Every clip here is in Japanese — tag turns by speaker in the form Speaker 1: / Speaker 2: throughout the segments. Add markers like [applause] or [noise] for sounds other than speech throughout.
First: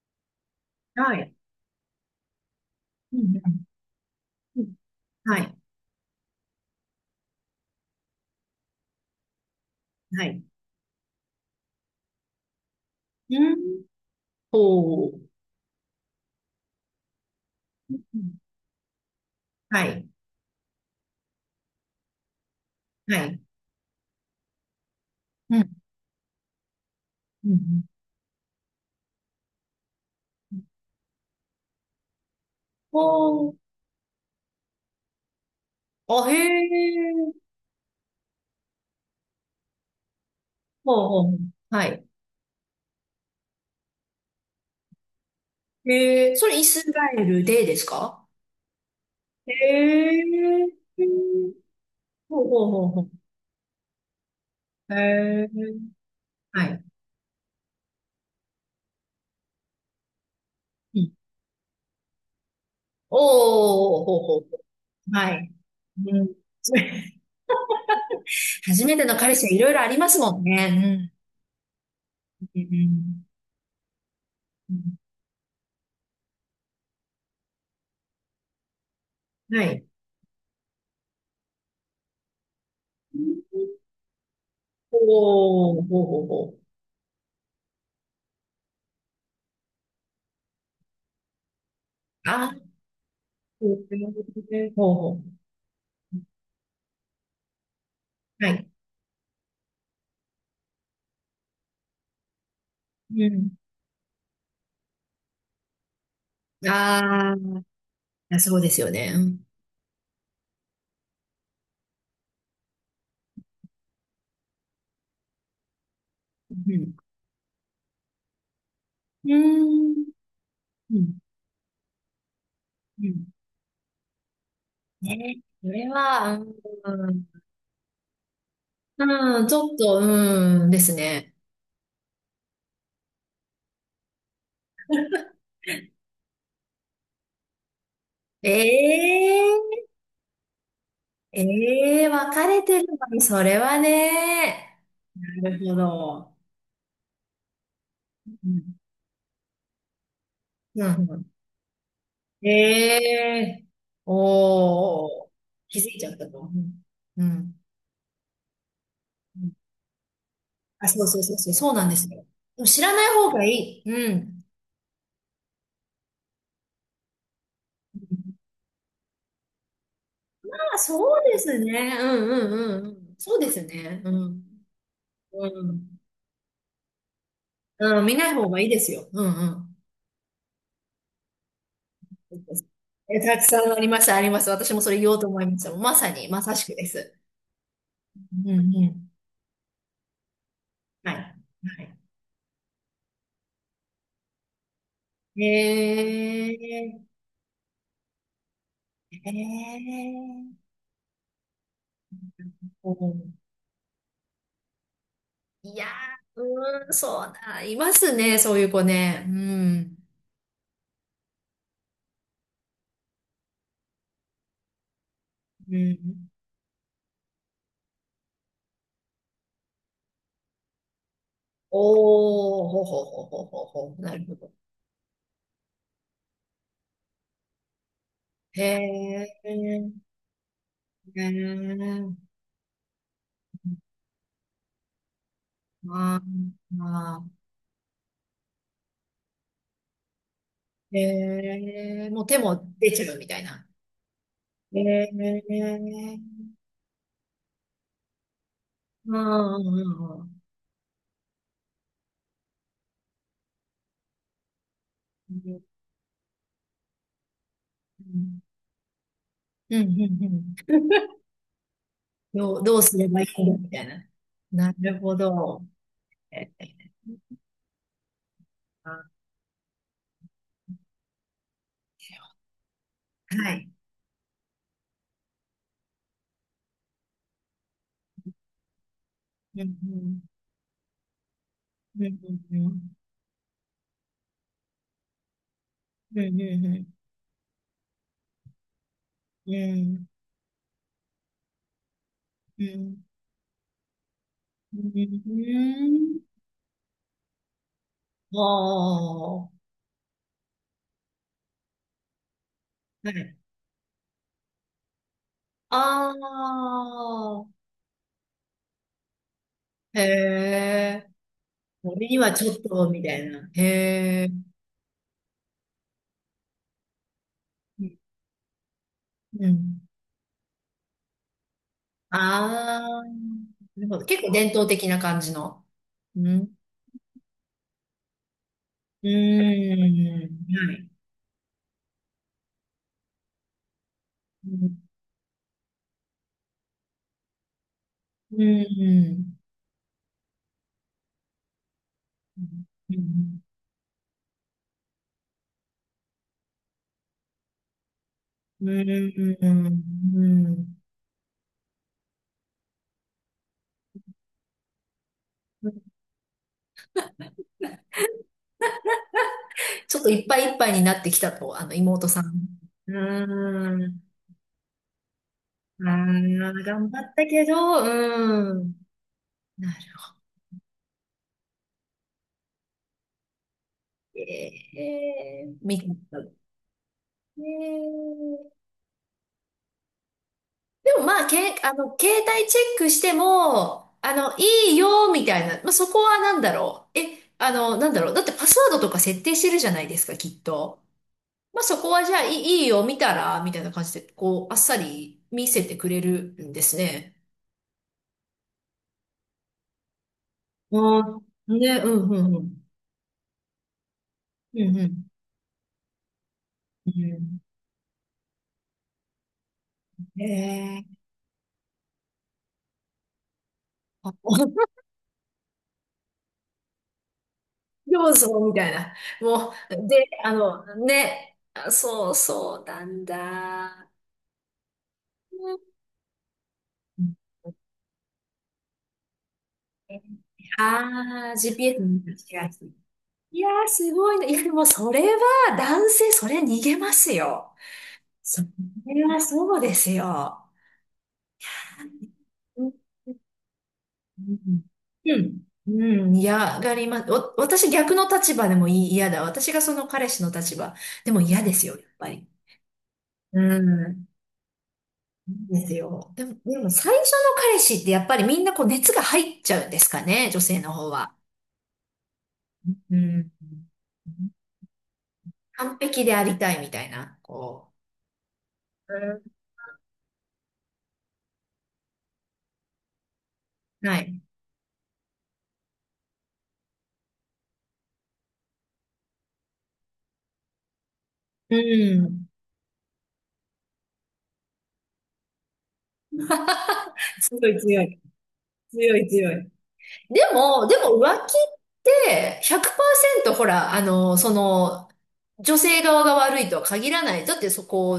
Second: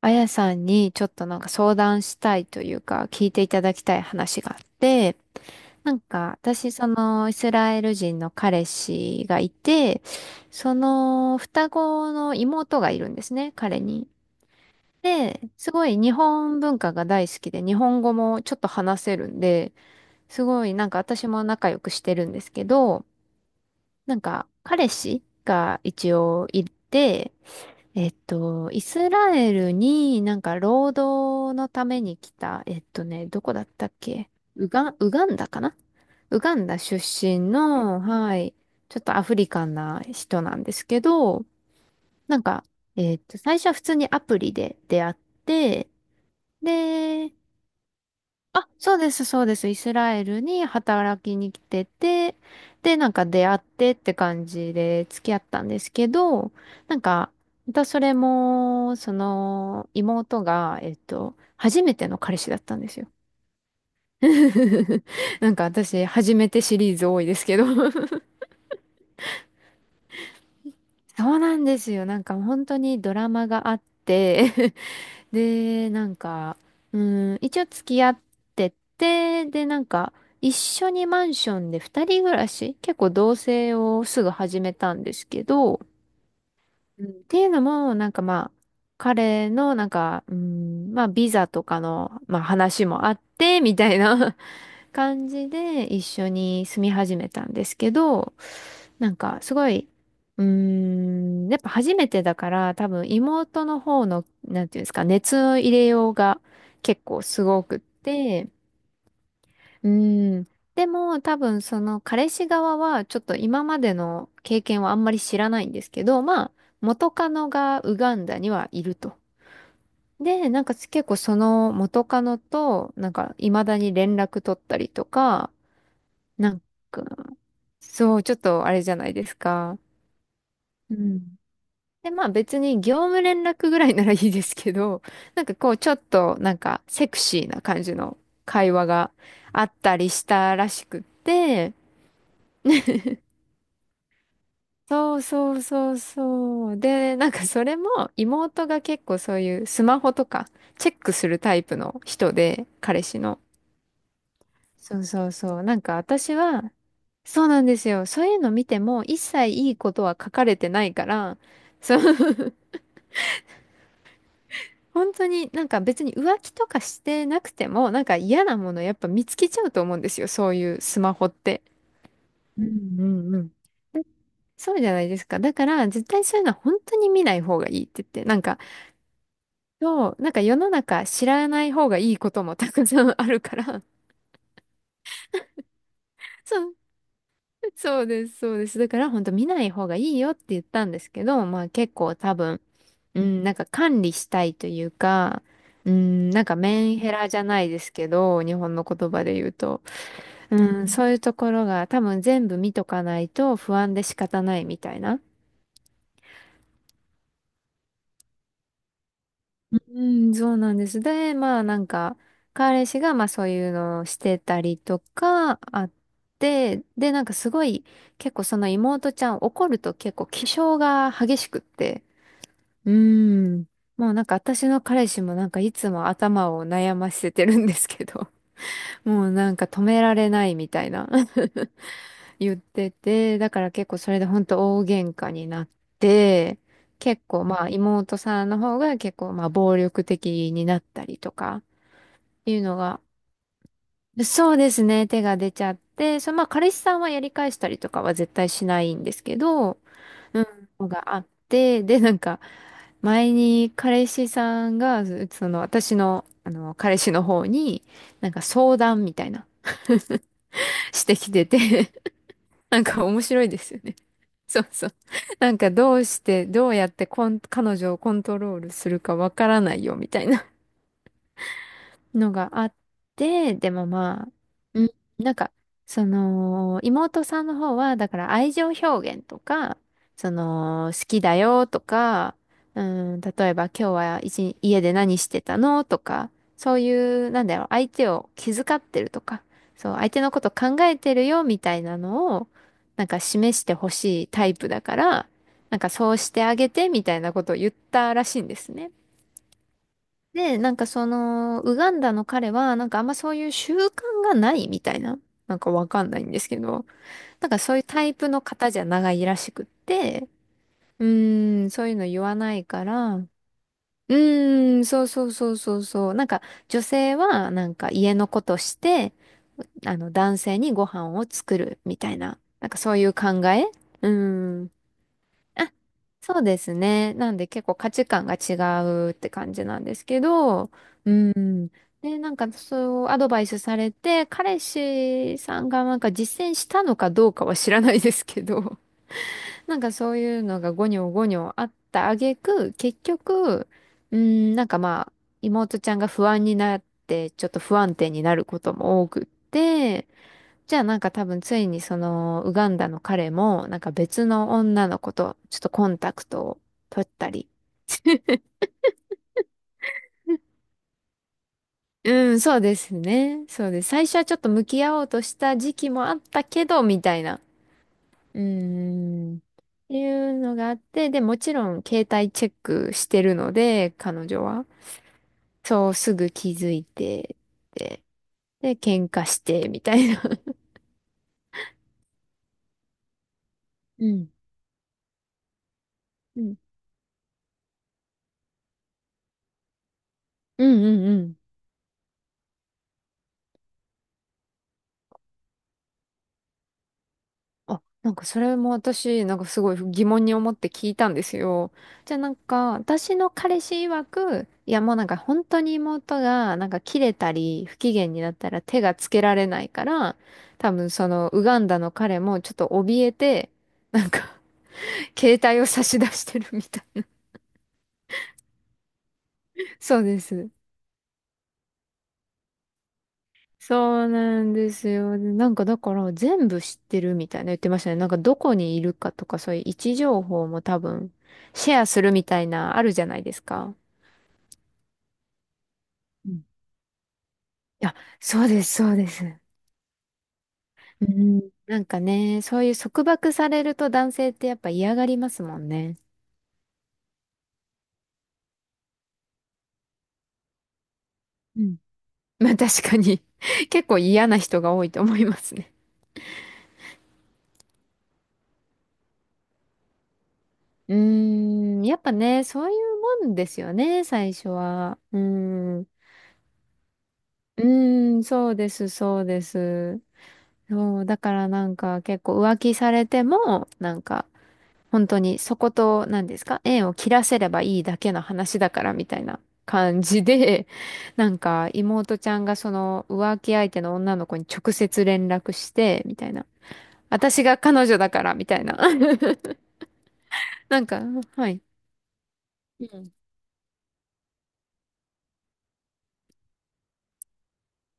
Speaker 1: あやさんにちょっ
Speaker 2: は
Speaker 1: と
Speaker 2: い。
Speaker 1: なんか相談したいというか
Speaker 2: う
Speaker 1: 聞い
Speaker 2: んう
Speaker 1: ていた
Speaker 2: ん
Speaker 1: だきたい話があ
Speaker 2: う
Speaker 1: っ
Speaker 2: ん
Speaker 1: て、
Speaker 2: はい。
Speaker 1: なんか私そのイスラエル人の彼氏がいて、
Speaker 2: はい。
Speaker 1: その双子の妹がいるんです
Speaker 2: う
Speaker 1: ね、彼
Speaker 2: ん。
Speaker 1: に。
Speaker 2: ほう。
Speaker 1: で、すごい日本文化が大好きで日
Speaker 2: う
Speaker 1: 本語
Speaker 2: ん
Speaker 1: もちょっと話せるんで、
Speaker 2: はい。
Speaker 1: すごいなんか私も仲良くしてるんですけど、
Speaker 2: はい。
Speaker 1: なんか彼氏
Speaker 2: うん。
Speaker 1: が一応いて、
Speaker 2: うん。
Speaker 1: イスラエルになん
Speaker 2: う
Speaker 1: か
Speaker 2: ん
Speaker 1: 労働のために来た、ど
Speaker 2: ほ
Speaker 1: こ
Speaker 2: う。
Speaker 1: だったっけウガンダかな。
Speaker 2: あ、へ
Speaker 1: ウガンダ出身
Speaker 2: え。
Speaker 1: の、はい、ちょっとアフリカンな人なんです
Speaker 2: ほ
Speaker 1: け
Speaker 2: うほう。
Speaker 1: ど、
Speaker 2: はい。
Speaker 1: なんか、最初は普通にアプリで出会って、
Speaker 2: へえ。それイスラエ
Speaker 1: で、
Speaker 2: ルでですか？
Speaker 1: あ、そうです、そう
Speaker 2: へ
Speaker 1: です。イスラエルに
Speaker 2: え。
Speaker 1: 働きに来てて、
Speaker 2: ほうほうほう
Speaker 1: で、
Speaker 2: ほ
Speaker 1: な
Speaker 2: う。
Speaker 1: んか出会ってって感じ
Speaker 2: へ
Speaker 1: で付き合ったんで
Speaker 2: え。
Speaker 1: すけど、
Speaker 2: はい。
Speaker 1: なんか、またそれも、その、妹が、
Speaker 2: うん。
Speaker 1: 初めての彼氏だったんですよ。
Speaker 2: おー、ほうほうほ
Speaker 1: [laughs]
Speaker 2: う。は
Speaker 1: な
Speaker 2: い。
Speaker 1: んか私、
Speaker 2: うん。
Speaker 1: 初めてシリーズ多い
Speaker 2: [laughs]
Speaker 1: ですけど。 [laughs]
Speaker 2: 初めての彼氏はいろいろありますもんね。
Speaker 1: そうなんですよ。なんか
Speaker 2: う
Speaker 1: 本
Speaker 2: ん。う
Speaker 1: 当にド
Speaker 2: ん。
Speaker 1: ラ
Speaker 2: う
Speaker 1: マがあって、
Speaker 2: ん。うん
Speaker 1: で、なんか、う一応付き合ってて、
Speaker 2: は
Speaker 1: で、な
Speaker 2: い。
Speaker 1: んか、一緒にマンションで二人暮らし、結構同棲をすぐ始めたんですけ
Speaker 2: お
Speaker 1: ど、
Speaker 2: お、ほうほうほ
Speaker 1: うんっていうのも、なんかまあ、彼の、なんか、まあ、ビザとかの、
Speaker 2: う。
Speaker 1: まあ、
Speaker 2: ああ、そ
Speaker 1: 話もあって、
Speaker 2: ういう
Speaker 1: み
Speaker 2: こ
Speaker 1: たいな
Speaker 2: とねほうほ
Speaker 1: 感じで一緒に住み始めたんですけど、
Speaker 2: う。はい。
Speaker 1: なんかすごい、やっぱ初めてだから多分
Speaker 2: うん。
Speaker 1: 妹の方の、なんていうんですか、熱の入れようが結構
Speaker 2: あ
Speaker 1: すごくっ
Speaker 2: あ、
Speaker 1: て、
Speaker 2: そうですよね。うん。
Speaker 1: うーん、でも多分その彼氏側はちょっと今までの経験はあんまり知らないんですけど、まあ
Speaker 2: うん。
Speaker 1: 元カノがウガンダにはいると。
Speaker 2: うーん。
Speaker 1: で、なんか
Speaker 2: う
Speaker 1: 結構
Speaker 2: ん。
Speaker 1: その元カノと、
Speaker 2: う
Speaker 1: なん
Speaker 2: ん
Speaker 1: か未だに連絡取ったりと
Speaker 2: ね。
Speaker 1: か、
Speaker 2: それは、
Speaker 1: なんか、
Speaker 2: うん。
Speaker 1: そう、ちょっとあれじゃないです
Speaker 2: うん、ちょっ
Speaker 1: か。
Speaker 2: と、うん、です
Speaker 1: う
Speaker 2: ね。
Speaker 1: ん。で、まあ別に業務連絡ぐらいならいいですけど、[laughs] なんかこうちょっとなんかセクシーな感じの
Speaker 2: え
Speaker 1: 会話があっ
Speaker 2: えー
Speaker 1: たりしたらしくって、
Speaker 2: ええー分かれてるのに、それはね。
Speaker 1: そう
Speaker 2: な
Speaker 1: そ
Speaker 2: る
Speaker 1: う
Speaker 2: ほ
Speaker 1: そう
Speaker 2: ど。
Speaker 1: そう。で、なんかそれも
Speaker 2: う
Speaker 1: 妹
Speaker 2: ん。
Speaker 1: が結構そういうスマホとか
Speaker 2: う
Speaker 1: チェ
Speaker 2: ん
Speaker 1: ック
Speaker 2: うん
Speaker 1: するタイプの人で、
Speaker 2: え
Speaker 1: 彼氏の。
Speaker 2: え
Speaker 1: そ
Speaker 2: お
Speaker 1: うそ
Speaker 2: おー、
Speaker 1: うそう。な
Speaker 2: 気
Speaker 1: ん
Speaker 2: づ
Speaker 1: か
Speaker 2: いちゃった
Speaker 1: 私
Speaker 2: と。う
Speaker 1: は、
Speaker 2: ん。う
Speaker 1: そう
Speaker 2: ん。
Speaker 1: なんですよ。そういうの見ても一切いいことは書かれてな
Speaker 2: あ、
Speaker 1: い
Speaker 2: そ
Speaker 1: か
Speaker 2: うそうそ
Speaker 1: ら、
Speaker 2: うそう、そうなん
Speaker 1: そ
Speaker 2: で
Speaker 1: う。
Speaker 2: すよ。でも
Speaker 1: [laughs]
Speaker 2: 知らない方がいい。うん。
Speaker 1: 本当になんか別に浮気とかしてなくても、なんか嫌なものやっぱ見つけちゃうと思うんですよ。そうい
Speaker 2: あ、
Speaker 1: うスマ
Speaker 2: そう
Speaker 1: ホっ
Speaker 2: です
Speaker 1: て。
Speaker 2: ね。うんうん
Speaker 1: うん
Speaker 2: うんう
Speaker 1: う
Speaker 2: ん。
Speaker 1: ん
Speaker 2: そ
Speaker 1: う
Speaker 2: うで
Speaker 1: ん。
Speaker 2: すね。うん。
Speaker 1: そうじゃないですか。だ
Speaker 2: う
Speaker 1: から、
Speaker 2: ん。
Speaker 1: 絶対そういうのは本当に見ない方がいいっ
Speaker 2: う
Speaker 1: て言
Speaker 2: ん、
Speaker 1: っ
Speaker 2: 見
Speaker 1: て、
Speaker 2: ない
Speaker 1: なん
Speaker 2: 方
Speaker 1: か、
Speaker 2: がいいですよ。うんうん。
Speaker 1: そう、なんか世の中知らない方がいいこともたくさ
Speaker 2: え、
Speaker 1: んあ
Speaker 2: た
Speaker 1: る
Speaker 2: く
Speaker 1: か
Speaker 2: さんあ
Speaker 1: ら、
Speaker 2: ります、あります。私もそれ言おうと思いました。まさに、ま
Speaker 1: [laughs]
Speaker 2: さし
Speaker 1: そ
Speaker 2: く
Speaker 1: う。
Speaker 2: です。
Speaker 1: [laughs] そうです、
Speaker 2: う
Speaker 1: そうで
Speaker 2: ん
Speaker 1: す。
Speaker 2: う
Speaker 1: だか
Speaker 2: ん。
Speaker 1: ら本当見ない方がいいよって言ったんです
Speaker 2: はい。
Speaker 1: け
Speaker 2: は
Speaker 1: ど、まあ結構多分、うん、なんか管理したいというか、
Speaker 2: い。
Speaker 1: うん、なんかメンヘラじゃないですけど、日本の言葉で言うと、う
Speaker 2: え
Speaker 1: そういうところが多分全部見とか
Speaker 2: う
Speaker 1: ない
Speaker 2: ん。
Speaker 1: と不安で仕方ないみたいな。
Speaker 2: いやー、うーん、そうだ、いますね、そういう子ね。うん。
Speaker 1: うん、そうなんです。で、まあなんか、彼氏がまあそういうのをしてたりとか
Speaker 2: う
Speaker 1: あっ
Speaker 2: ん。
Speaker 1: て、で、なんかすごい、結構その妹ちゃん怒ると結構気性が激しくっ
Speaker 2: お
Speaker 1: て、
Speaker 2: おほ
Speaker 1: う
Speaker 2: ほほほ
Speaker 1: ー
Speaker 2: ほ
Speaker 1: ん。
Speaker 2: ほ
Speaker 1: も
Speaker 2: な
Speaker 1: うな
Speaker 2: る
Speaker 1: ん
Speaker 2: ほ
Speaker 1: か
Speaker 2: ど
Speaker 1: 私の彼氏もなんかいつも頭を悩ませてるんですけど、
Speaker 2: へ
Speaker 1: [laughs] も
Speaker 2: え
Speaker 1: うなんか止められないみたいな。 [laughs] 言ってて、だから結構それでほんと大喧嘩になっ
Speaker 2: ま
Speaker 1: て、結
Speaker 2: あ
Speaker 1: 構まあ妹さんの方が結構まあ暴力的になったりと
Speaker 2: え
Speaker 1: か
Speaker 2: えもう手
Speaker 1: いう
Speaker 2: も
Speaker 1: の
Speaker 2: 出
Speaker 1: が、
Speaker 2: ちゃうみたいな
Speaker 1: そうですね、手が
Speaker 2: え
Speaker 1: 出ちゃって、そ、
Speaker 2: え
Speaker 1: まあ彼氏さんはやり返したりとかは絶対しないんで
Speaker 2: ま
Speaker 1: すけ
Speaker 2: あう
Speaker 1: ど、
Speaker 2: ん
Speaker 1: うんのがあって、で、なんか、前に彼氏さんが、その、
Speaker 2: う
Speaker 1: 私の、あの、彼氏の方に、
Speaker 2: ん
Speaker 1: なんか相談みたいな、
Speaker 2: うんうんうんうんうん
Speaker 1: [laughs] してきてて、
Speaker 2: どう
Speaker 1: なん
Speaker 2: す
Speaker 1: か
Speaker 2: れば
Speaker 1: 面
Speaker 2: い
Speaker 1: 白い
Speaker 2: い
Speaker 1: で
Speaker 2: み
Speaker 1: すよ
Speaker 2: たい
Speaker 1: ね。
Speaker 2: な
Speaker 1: そう
Speaker 2: な
Speaker 1: そう。
Speaker 2: るほ
Speaker 1: なん
Speaker 2: ど
Speaker 1: かどうして、どうやって彼女をコントロールするかわからないよ、みたいな。のがあっ
Speaker 2: は
Speaker 1: て、
Speaker 2: い
Speaker 1: でもまあ、うん。なんか、その、妹さんの方は、だから愛情表現と
Speaker 2: うん
Speaker 1: か、
Speaker 2: うん
Speaker 1: その、好きだよと
Speaker 2: うん
Speaker 1: か、
Speaker 2: う
Speaker 1: う
Speaker 2: ん
Speaker 1: 例えば今日は一日家で何してたのと
Speaker 2: う
Speaker 1: か、そう
Speaker 2: ん
Speaker 1: いう、なんだろう、相手を気遣ってるとか、
Speaker 2: うんうんう
Speaker 1: そう、
Speaker 2: ん
Speaker 1: 相手のこと考えてるよみたいなのを、
Speaker 2: うん
Speaker 1: なんか示してほしいタイプ
Speaker 2: う
Speaker 1: だか
Speaker 2: ん
Speaker 1: ら、なんかそう
Speaker 2: うん
Speaker 1: してあげてみたいなことを言ったらし
Speaker 2: お
Speaker 1: いんですね。
Speaker 2: お
Speaker 1: で、なんかその、ウガンダの彼は、なんかあん
Speaker 2: は
Speaker 1: まそう
Speaker 2: い。
Speaker 1: いう習慣がないみたいな、なんかわか
Speaker 2: あ
Speaker 1: んないんですけど、
Speaker 2: あ、
Speaker 1: なんかそういうタイプの方じゃないらしくっ
Speaker 2: へ
Speaker 1: て、
Speaker 2: え。
Speaker 1: そういうの
Speaker 2: 俺に
Speaker 1: 言
Speaker 2: は
Speaker 1: わ
Speaker 2: ちょ
Speaker 1: な
Speaker 2: っ
Speaker 1: いか
Speaker 2: と、みた
Speaker 1: ら、
Speaker 2: いな。へえ。
Speaker 1: そうそうそうそうそう、なんか女性はなんか家のことして、
Speaker 2: うん。
Speaker 1: あの、男性にご飯を作るみたいな、なんか
Speaker 2: あ
Speaker 1: そうい
Speaker 2: あ、な
Speaker 1: う考え、
Speaker 2: るほど。
Speaker 1: うー
Speaker 2: 結構伝統
Speaker 1: ん。
Speaker 2: 的な感じの。う
Speaker 1: そう
Speaker 2: ん。
Speaker 1: ですね。なんで結構価値観が違
Speaker 2: う
Speaker 1: うって感じなんですけ
Speaker 2: ーん。
Speaker 1: ど、
Speaker 2: はい。
Speaker 1: うん。で、なんかそうアドバイスされて、
Speaker 2: う
Speaker 1: 彼
Speaker 2: ん。
Speaker 1: 氏さんがなんか実践したのかどうかは知らないです
Speaker 2: う
Speaker 1: けど、
Speaker 2: ん。
Speaker 1: [laughs] なんかそういうのがゴニョゴニョあった挙
Speaker 2: うん。
Speaker 1: 句、
Speaker 2: う
Speaker 1: 結
Speaker 2: ん。
Speaker 1: 局、うん、なんかまあ、妹ちゃんが不安になって、ちょっと不安定になるこ
Speaker 2: う
Speaker 1: とも多くっ
Speaker 2: ん。
Speaker 1: て、
Speaker 2: う
Speaker 1: じ
Speaker 2: ん
Speaker 1: ゃあなんか多分ついにそのウガンダの彼もなんか別の女の子とちょっとコンタクトを取ったり。
Speaker 2: ちょっといっぱいいっぱいになってきたと、あの、妹
Speaker 1: う
Speaker 2: さ
Speaker 1: ん、
Speaker 2: ん。
Speaker 1: そうで
Speaker 2: う
Speaker 1: すね。そうで
Speaker 2: ー
Speaker 1: す。
Speaker 2: ん。
Speaker 1: 最初はちょっと向き合おうとした時
Speaker 2: あ
Speaker 1: 期もあった
Speaker 2: あ、
Speaker 1: けど、
Speaker 2: 頑張
Speaker 1: み
Speaker 2: っ
Speaker 1: たい
Speaker 2: た
Speaker 1: な。
Speaker 2: けど、
Speaker 1: うー
Speaker 2: うん。
Speaker 1: ん。っ
Speaker 2: なる
Speaker 1: て
Speaker 2: ほど。
Speaker 1: いうのがあって、で、もちろん携帯チェックしてるので、彼女は。
Speaker 2: えーみ
Speaker 1: そう、すぐ気づいて、
Speaker 2: え
Speaker 1: で、
Speaker 2: ー
Speaker 1: で、喧嘩して、みたいな。
Speaker 2: でもまあ、け、あの、携帯チェックしても、
Speaker 1: [laughs] う
Speaker 2: あ
Speaker 1: ん。
Speaker 2: の、いいよ、みたいな。まあ、そこはなん
Speaker 1: う
Speaker 2: だ
Speaker 1: ん。
Speaker 2: ろう。え、あの、なんだろう。だってパスワードとか設定してるじゃないですか、きっ
Speaker 1: う
Speaker 2: と。
Speaker 1: んうんうん。
Speaker 2: まあ、そこはじゃあ、いい、いいよ、見たら、みたいな感じで、こう、あっさり見せてくれるんですね。
Speaker 1: あ、なんかそれも私、なんかすごい疑問に思って
Speaker 2: あ
Speaker 1: 聞いたんです
Speaker 2: あ、
Speaker 1: よ。
Speaker 2: ね、うん、
Speaker 1: じゃあ
Speaker 2: う
Speaker 1: な
Speaker 2: ん、
Speaker 1: ん
Speaker 2: うん。
Speaker 1: か、私の彼氏曰く、
Speaker 2: う
Speaker 1: い
Speaker 2: ん、
Speaker 1: や
Speaker 2: う
Speaker 1: もうなん
Speaker 2: ん。
Speaker 1: か本当に妹がなんか
Speaker 2: う
Speaker 1: 切れた
Speaker 2: ん。
Speaker 1: り不機嫌になったら手がつけられないから、
Speaker 2: え
Speaker 1: 多分
Speaker 2: ー、
Speaker 1: そのウガンダの彼もちょっと怯えて、なんか
Speaker 2: あ
Speaker 1: [laughs] 携帯を差し出してるみたい。
Speaker 2: そうそう、みたいな。もう、
Speaker 1: そう
Speaker 2: で、
Speaker 1: で
Speaker 2: あ
Speaker 1: す。
Speaker 2: の、ね、あそうそうなんだ。
Speaker 1: そうなんですよ。でな
Speaker 2: う
Speaker 1: ん
Speaker 2: ん
Speaker 1: かだから全部知ってるみたいな言ってましたね。なんかどこにいるかとかそういう位置情報も多分
Speaker 2: ああー、
Speaker 1: シ
Speaker 2: GPS
Speaker 1: ェア
Speaker 2: 見
Speaker 1: す
Speaker 2: た
Speaker 1: るみ
Speaker 2: き
Speaker 1: たい
Speaker 2: がすい
Speaker 1: なあるじゃないで
Speaker 2: い
Speaker 1: す
Speaker 2: やー、
Speaker 1: か。
Speaker 2: すごいな。いや、でもそれは、男性、そ
Speaker 1: う
Speaker 2: れ
Speaker 1: ん。
Speaker 2: 逃げますよ。
Speaker 1: あ、そ
Speaker 2: そ
Speaker 1: うです、そう
Speaker 2: れ
Speaker 1: で
Speaker 2: は
Speaker 1: す。
Speaker 2: そうですよ。
Speaker 1: うん、なんかね、そ
Speaker 2: う
Speaker 1: うい
Speaker 2: ん。
Speaker 1: う束縛されると男
Speaker 2: う
Speaker 1: 性ってやっ
Speaker 2: ん
Speaker 1: ぱ嫌が
Speaker 2: う
Speaker 1: りま
Speaker 2: ん。
Speaker 1: すもんね。
Speaker 2: うん、嫌がります。お、私逆の立場でもいい、嫌だ。私がその彼氏の立場でも嫌で
Speaker 1: う
Speaker 2: すよ、
Speaker 1: ん。
Speaker 2: やっぱり。
Speaker 1: まあ確かに、
Speaker 2: う
Speaker 1: [laughs] 結構
Speaker 2: ん。
Speaker 1: 嫌な人が多いと思います
Speaker 2: で
Speaker 1: ね。
Speaker 2: すよ。でも、でも最初の彼氏ってやっぱりみんなこう熱が入っちゃうんですかね、女性の方
Speaker 1: うー
Speaker 2: は。
Speaker 1: やっぱね、そうい
Speaker 2: う
Speaker 1: う
Speaker 2: ん。
Speaker 1: もんですよね、最初は。うー
Speaker 2: 完
Speaker 1: ん、う
Speaker 2: 璧でありたいみたいな、こ
Speaker 1: ーん、そうです、そ
Speaker 2: う。
Speaker 1: う
Speaker 2: う
Speaker 1: です。そう、だからなんか結構浮気されても、
Speaker 2: ん
Speaker 1: な
Speaker 2: は
Speaker 1: ん
Speaker 2: い。
Speaker 1: か本当にそこと、何ですか、縁を切らせればいいだけの話だからみたいな感じで、[laughs] なん
Speaker 2: う
Speaker 1: か妹ち
Speaker 2: ん。
Speaker 1: ゃんがその浮気相手の女の子に直接連絡して、みたいな。
Speaker 2: [laughs]
Speaker 1: 私
Speaker 2: 強
Speaker 1: が
Speaker 2: い強
Speaker 1: 彼女
Speaker 2: い。
Speaker 1: だから、みたいな。[laughs]
Speaker 2: 強い強い。でも、で
Speaker 1: なん
Speaker 2: も
Speaker 1: か、
Speaker 2: 浮気っ
Speaker 1: はい。
Speaker 2: て
Speaker 1: うん。
Speaker 2: 100%ほら、あの、その、女性側が悪いとは限らない。だってそこ、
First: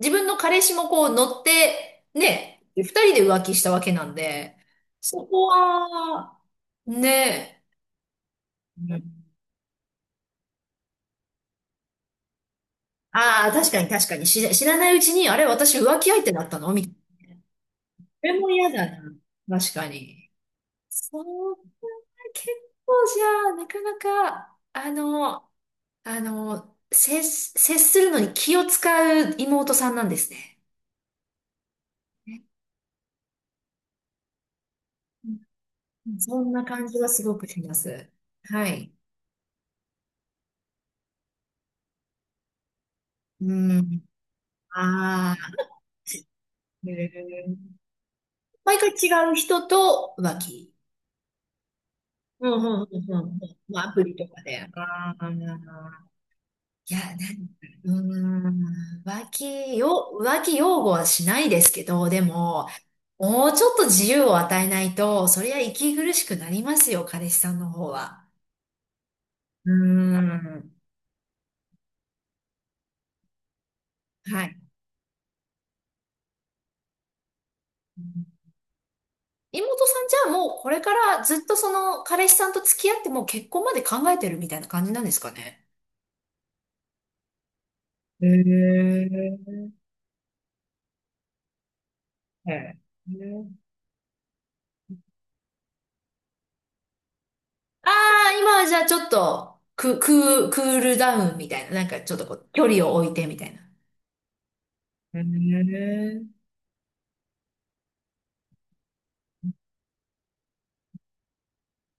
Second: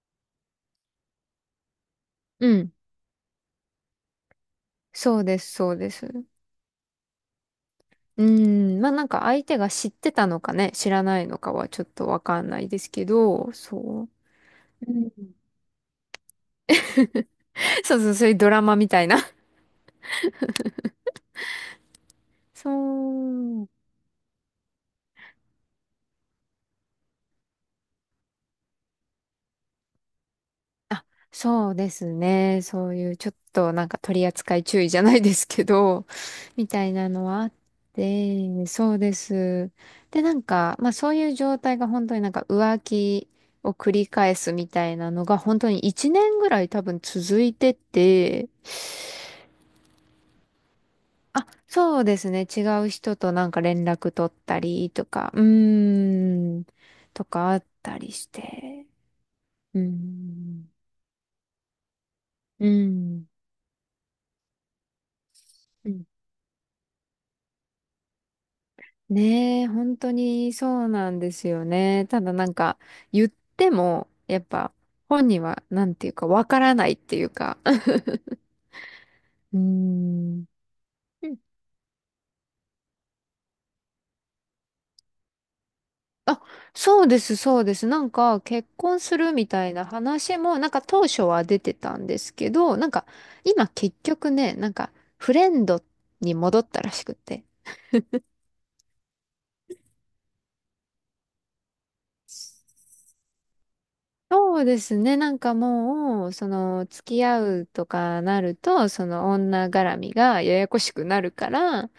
Speaker 2: 自分の彼氏もこう乗って、
Speaker 1: う
Speaker 2: ね、
Speaker 1: ん。
Speaker 2: 二人で浮気したわけなんで、
Speaker 1: そう
Speaker 2: そ
Speaker 1: で
Speaker 2: こ
Speaker 1: す、そうです。
Speaker 2: は、ね、
Speaker 1: うん。まあなんか相手が知ってたのかね、知らないのかはちょっとわかんないですけ
Speaker 2: ああー、
Speaker 1: ど、
Speaker 2: 確
Speaker 1: そ
Speaker 2: かに確
Speaker 1: う。
Speaker 2: かに、知ら
Speaker 1: う
Speaker 2: ないう
Speaker 1: ん。
Speaker 2: ちに、あれ、私浮気相手だったのみたいな。
Speaker 1: そうそう、
Speaker 2: そ
Speaker 1: そういう
Speaker 2: れ
Speaker 1: ド
Speaker 2: も
Speaker 1: ラ
Speaker 2: 嫌
Speaker 1: マみ
Speaker 2: だ
Speaker 1: たいな。[laughs]
Speaker 2: な。確かに。そう、結
Speaker 1: そ
Speaker 2: 構じゃあ、な
Speaker 1: う。
Speaker 2: かなか、あの、あの、接するのに気を使う妹さんなんですね。
Speaker 1: あ、そうです
Speaker 2: ね
Speaker 1: ね。そういうちょっとなんか取り扱い注意じゃない
Speaker 2: う
Speaker 1: で
Speaker 2: ん
Speaker 1: すけど、
Speaker 2: そん
Speaker 1: [laughs]
Speaker 2: な
Speaker 1: みた
Speaker 2: 感
Speaker 1: い
Speaker 2: じは
Speaker 1: な
Speaker 2: す
Speaker 1: の
Speaker 2: ご
Speaker 1: はあ
Speaker 2: く
Speaker 1: っ
Speaker 2: します。
Speaker 1: て、
Speaker 2: はい。
Speaker 1: そうです。で、なんか、まあそういう状態が本当になんか浮気
Speaker 2: う
Speaker 1: を繰
Speaker 2: ん。
Speaker 1: り返すみたいなの
Speaker 2: あ
Speaker 1: が本
Speaker 2: あ。
Speaker 1: 当に1年ぐらい多
Speaker 2: へ
Speaker 1: 分続
Speaker 2: え
Speaker 1: いてて、
Speaker 2: 毎回違う人と浮気。
Speaker 1: あ、そうですね。
Speaker 2: うんう
Speaker 1: 違
Speaker 2: ん
Speaker 1: う
Speaker 2: うんう
Speaker 1: 人
Speaker 2: んう
Speaker 1: と
Speaker 2: ん。
Speaker 1: なんか
Speaker 2: ま
Speaker 1: 連
Speaker 2: あ、アプ
Speaker 1: 絡
Speaker 2: リと
Speaker 1: 取っ
Speaker 2: かで。
Speaker 1: た
Speaker 2: あ
Speaker 1: りと
Speaker 2: あ、
Speaker 1: か、
Speaker 2: いや、な
Speaker 1: と
Speaker 2: ん
Speaker 1: かあったりして。
Speaker 2: うーん、浮気
Speaker 1: う
Speaker 2: よ、浮気
Speaker 1: ん。
Speaker 2: 擁護はしないですけど、で
Speaker 1: う
Speaker 2: も、
Speaker 1: ん。
Speaker 2: もうちょっと自由を与えないと、そりゃ
Speaker 1: う
Speaker 2: 息
Speaker 1: ん。
Speaker 2: 苦しくなりますよ、彼氏さんの方は。
Speaker 1: ねえ、
Speaker 2: うー
Speaker 1: 本当に
Speaker 2: ん。
Speaker 1: そうなんですよね。ただなんか、言っても、やっ
Speaker 2: はい。
Speaker 1: ぱ、本人は、なんていうか、わからないっていうか。[laughs] うー
Speaker 2: 妹さんじゃあ
Speaker 1: ん。
Speaker 2: もうこれから
Speaker 1: う
Speaker 2: ず
Speaker 1: ん。
Speaker 2: っとその彼氏さんと付き合ってもう結婚まで考えてるみたいな感じなんですかね？
Speaker 1: あ、そうです、そうです。なん
Speaker 2: へ
Speaker 1: か、結婚するみたい
Speaker 2: え
Speaker 1: な話も、なんか当初は出てたんですけ
Speaker 2: え
Speaker 1: ど、なんか、
Speaker 2: え。ね
Speaker 1: 今結局ね、なんか、フレンドに戻ったらしくて。
Speaker 2: ああ、今はじゃあちょっと、クールダウンみたいな。なんかちょっとこう、距離を置いてみたいな。
Speaker 1: そうですね。なんか
Speaker 2: え
Speaker 1: もう、
Speaker 2: え
Speaker 1: その、付き合うとかなると、その女絡みがややこしくなるから、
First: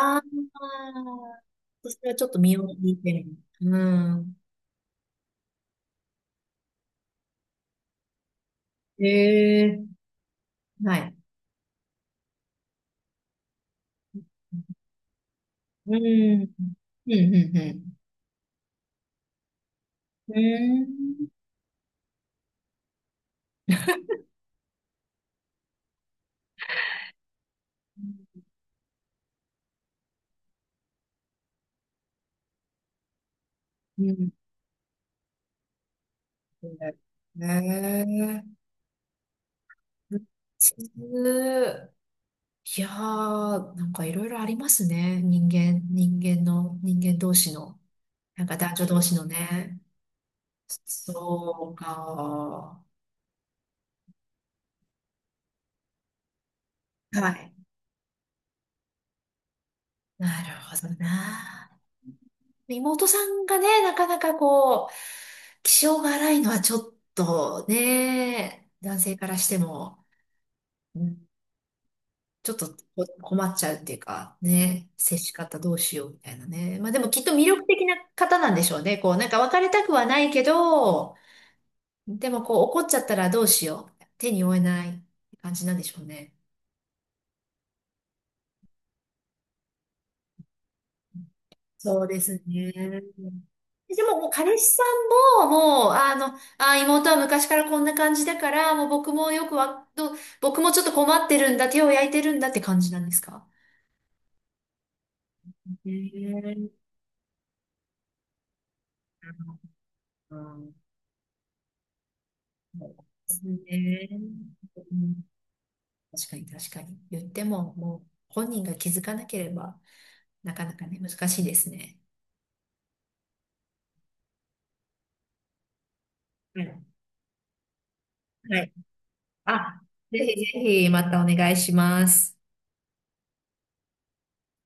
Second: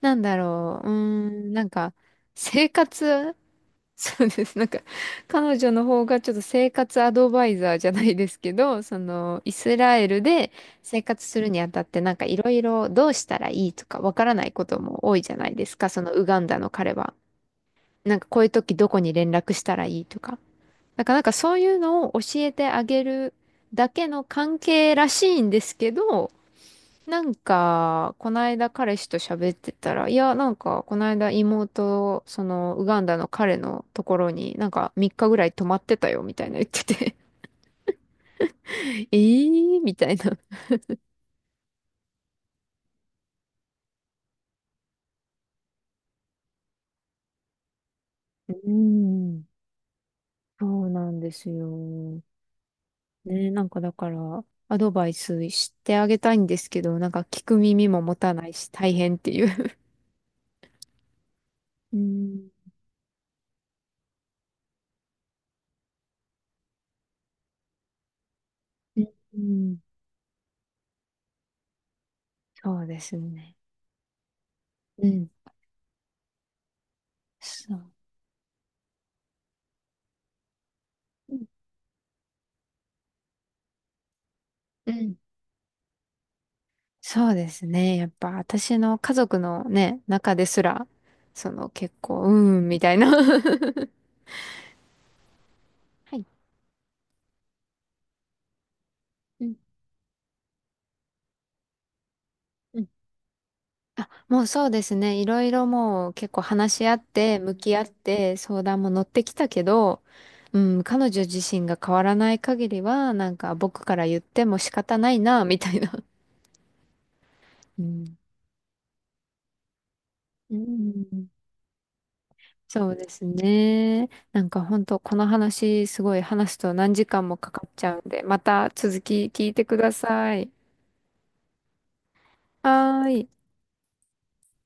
Speaker 1: なんだ
Speaker 2: あ、
Speaker 1: ろう、なんか、
Speaker 2: それはちょっと身を
Speaker 1: 生
Speaker 2: 引いてみる。
Speaker 1: 活、
Speaker 2: う
Speaker 1: [laughs] そう
Speaker 2: ん。
Speaker 1: です。なんか、彼女の方がちょっと生活アドバイザーじゃないですけど、その、イ
Speaker 2: え
Speaker 1: ス
Speaker 2: え
Speaker 1: ラエルで
Speaker 2: は
Speaker 1: 生
Speaker 2: い。
Speaker 1: 活するにあたって、なんかいろいろどうしたらいいとかわからないことも多いじゃないです
Speaker 2: う
Speaker 1: か、そのウガ
Speaker 2: ん。う
Speaker 1: ン
Speaker 2: ん、
Speaker 1: ダの彼は。
Speaker 2: うん、うん。
Speaker 1: なんかこういう時どこに連絡したらいいと
Speaker 2: う
Speaker 1: か。だからなん
Speaker 2: ん。
Speaker 1: かそういうのを教えてあげるだけの関係らしいんですけど、なんか、こないだ彼氏と喋ってたら、いや、なんか、こないだ妹、その、ウガンダの彼のと
Speaker 2: う
Speaker 1: こ
Speaker 2: ん。
Speaker 1: ろに、なんか、3日ぐらい泊まってたよ、みたいな言ってて、
Speaker 2: へえ
Speaker 1: [laughs] えー、みたい
Speaker 2: 普
Speaker 1: な。
Speaker 2: 通。いやー、なんかいろいろありますね。人間、人間の、人間同士の、なん
Speaker 1: う
Speaker 2: か
Speaker 1: ー
Speaker 2: 男女同士の
Speaker 1: ん。
Speaker 2: ね。
Speaker 1: そうなんです
Speaker 2: そう
Speaker 1: よ。
Speaker 2: か。
Speaker 1: ね、なんかだから、アドバイスしてあげたいんですけど、なんか
Speaker 2: は
Speaker 1: 聞
Speaker 2: い。
Speaker 1: く耳も持たないし大変っていう。
Speaker 2: なるほどな。
Speaker 1: うん。
Speaker 2: 妹さんがね、なかなかこう、気性が荒いのはちょっとね、男性から
Speaker 1: う
Speaker 2: して
Speaker 1: ん。
Speaker 2: も、うんちょっと
Speaker 1: そうで
Speaker 2: こ
Speaker 1: す
Speaker 2: 困っ
Speaker 1: ね。
Speaker 2: ちゃうっていうか、ね、
Speaker 1: う
Speaker 2: 接
Speaker 1: ん。
Speaker 2: し方どうしようみたいなね。まあでもきっと魅力
Speaker 1: そ
Speaker 2: 的
Speaker 1: う。
Speaker 2: な方なんでしょうね。こう、なんか別れたくはないけど、
Speaker 1: うん。
Speaker 2: でもこう怒っちゃったらどうしよう。手に負えな
Speaker 1: う
Speaker 2: い
Speaker 1: ん。
Speaker 2: 感じなんでしょうね。
Speaker 1: そうですね。やっぱ私の家族のね、中ですら、その結
Speaker 2: そうで
Speaker 1: 構、う
Speaker 2: す
Speaker 1: ーん、
Speaker 2: ね。
Speaker 1: みたいな。 [laughs]
Speaker 2: でも、もう彼氏さんも、もう、あ
Speaker 1: はい。
Speaker 2: の、あ、妹は昔からこんな感じだから、もう僕も
Speaker 1: [laughs] う
Speaker 2: よく
Speaker 1: ん
Speaker 2: わ、ど僕もちょっと困ってるんだ、手を焼いてるんだって
Speaker 1: う
Speaker 2: 感
Speaker 1: ん。
Speaker 2: じなんですか
Speaker 1: あ、もうそうですね。いろいろもう結構話
Speaker 2: ね
Speaker 1: し合って、向き合って、相談も乗ってきたけど、
Speaker 2: う
Speaker 1: う
Speaker 2: ん、
Speaker 1: ん、彼女自身が変わらない限り
Speaker 2: そうで
Speaker 1: は、なん
Speaker 2: す
Speaker 1: か僕から
Speaker 2: ね。
Speaker 1: 言っても仕
Speaker 2: う
Speaker 1: 方ない
Speaker 2: ん、
Speaker 1: な、みたいな。
Speaker 2: 確かに確かに。言っても、
Speaker 1: う
Speaker 2: もう
Speaker 1: ん。
Speaker 2: 本人が気づかなければ、な
Speaker 1: う
Speaker 2: かなかね、難
Speaker 1: ん。
Speaker 2: しいですね。
Speaker 1: そうですね。なんか本当この話すごい話す
Speaker 2: は
Speaker 1: と
Speaker 2: い。
Speaker 1: 何時間もかかっちゃうんで、ま
Speaker 2: は
Speaker 1: た
Speaker 2: い
Speaker 1: 続き聞いてく
Speaker 2: あ、
Speaker 1: だ
Speaker 2: ぜ
Speaker 1: さ
Speaker 2: ひ
Speaker 1: い。
Speaker 2: ぜひまたお願いします。
Speaker 1: はーい。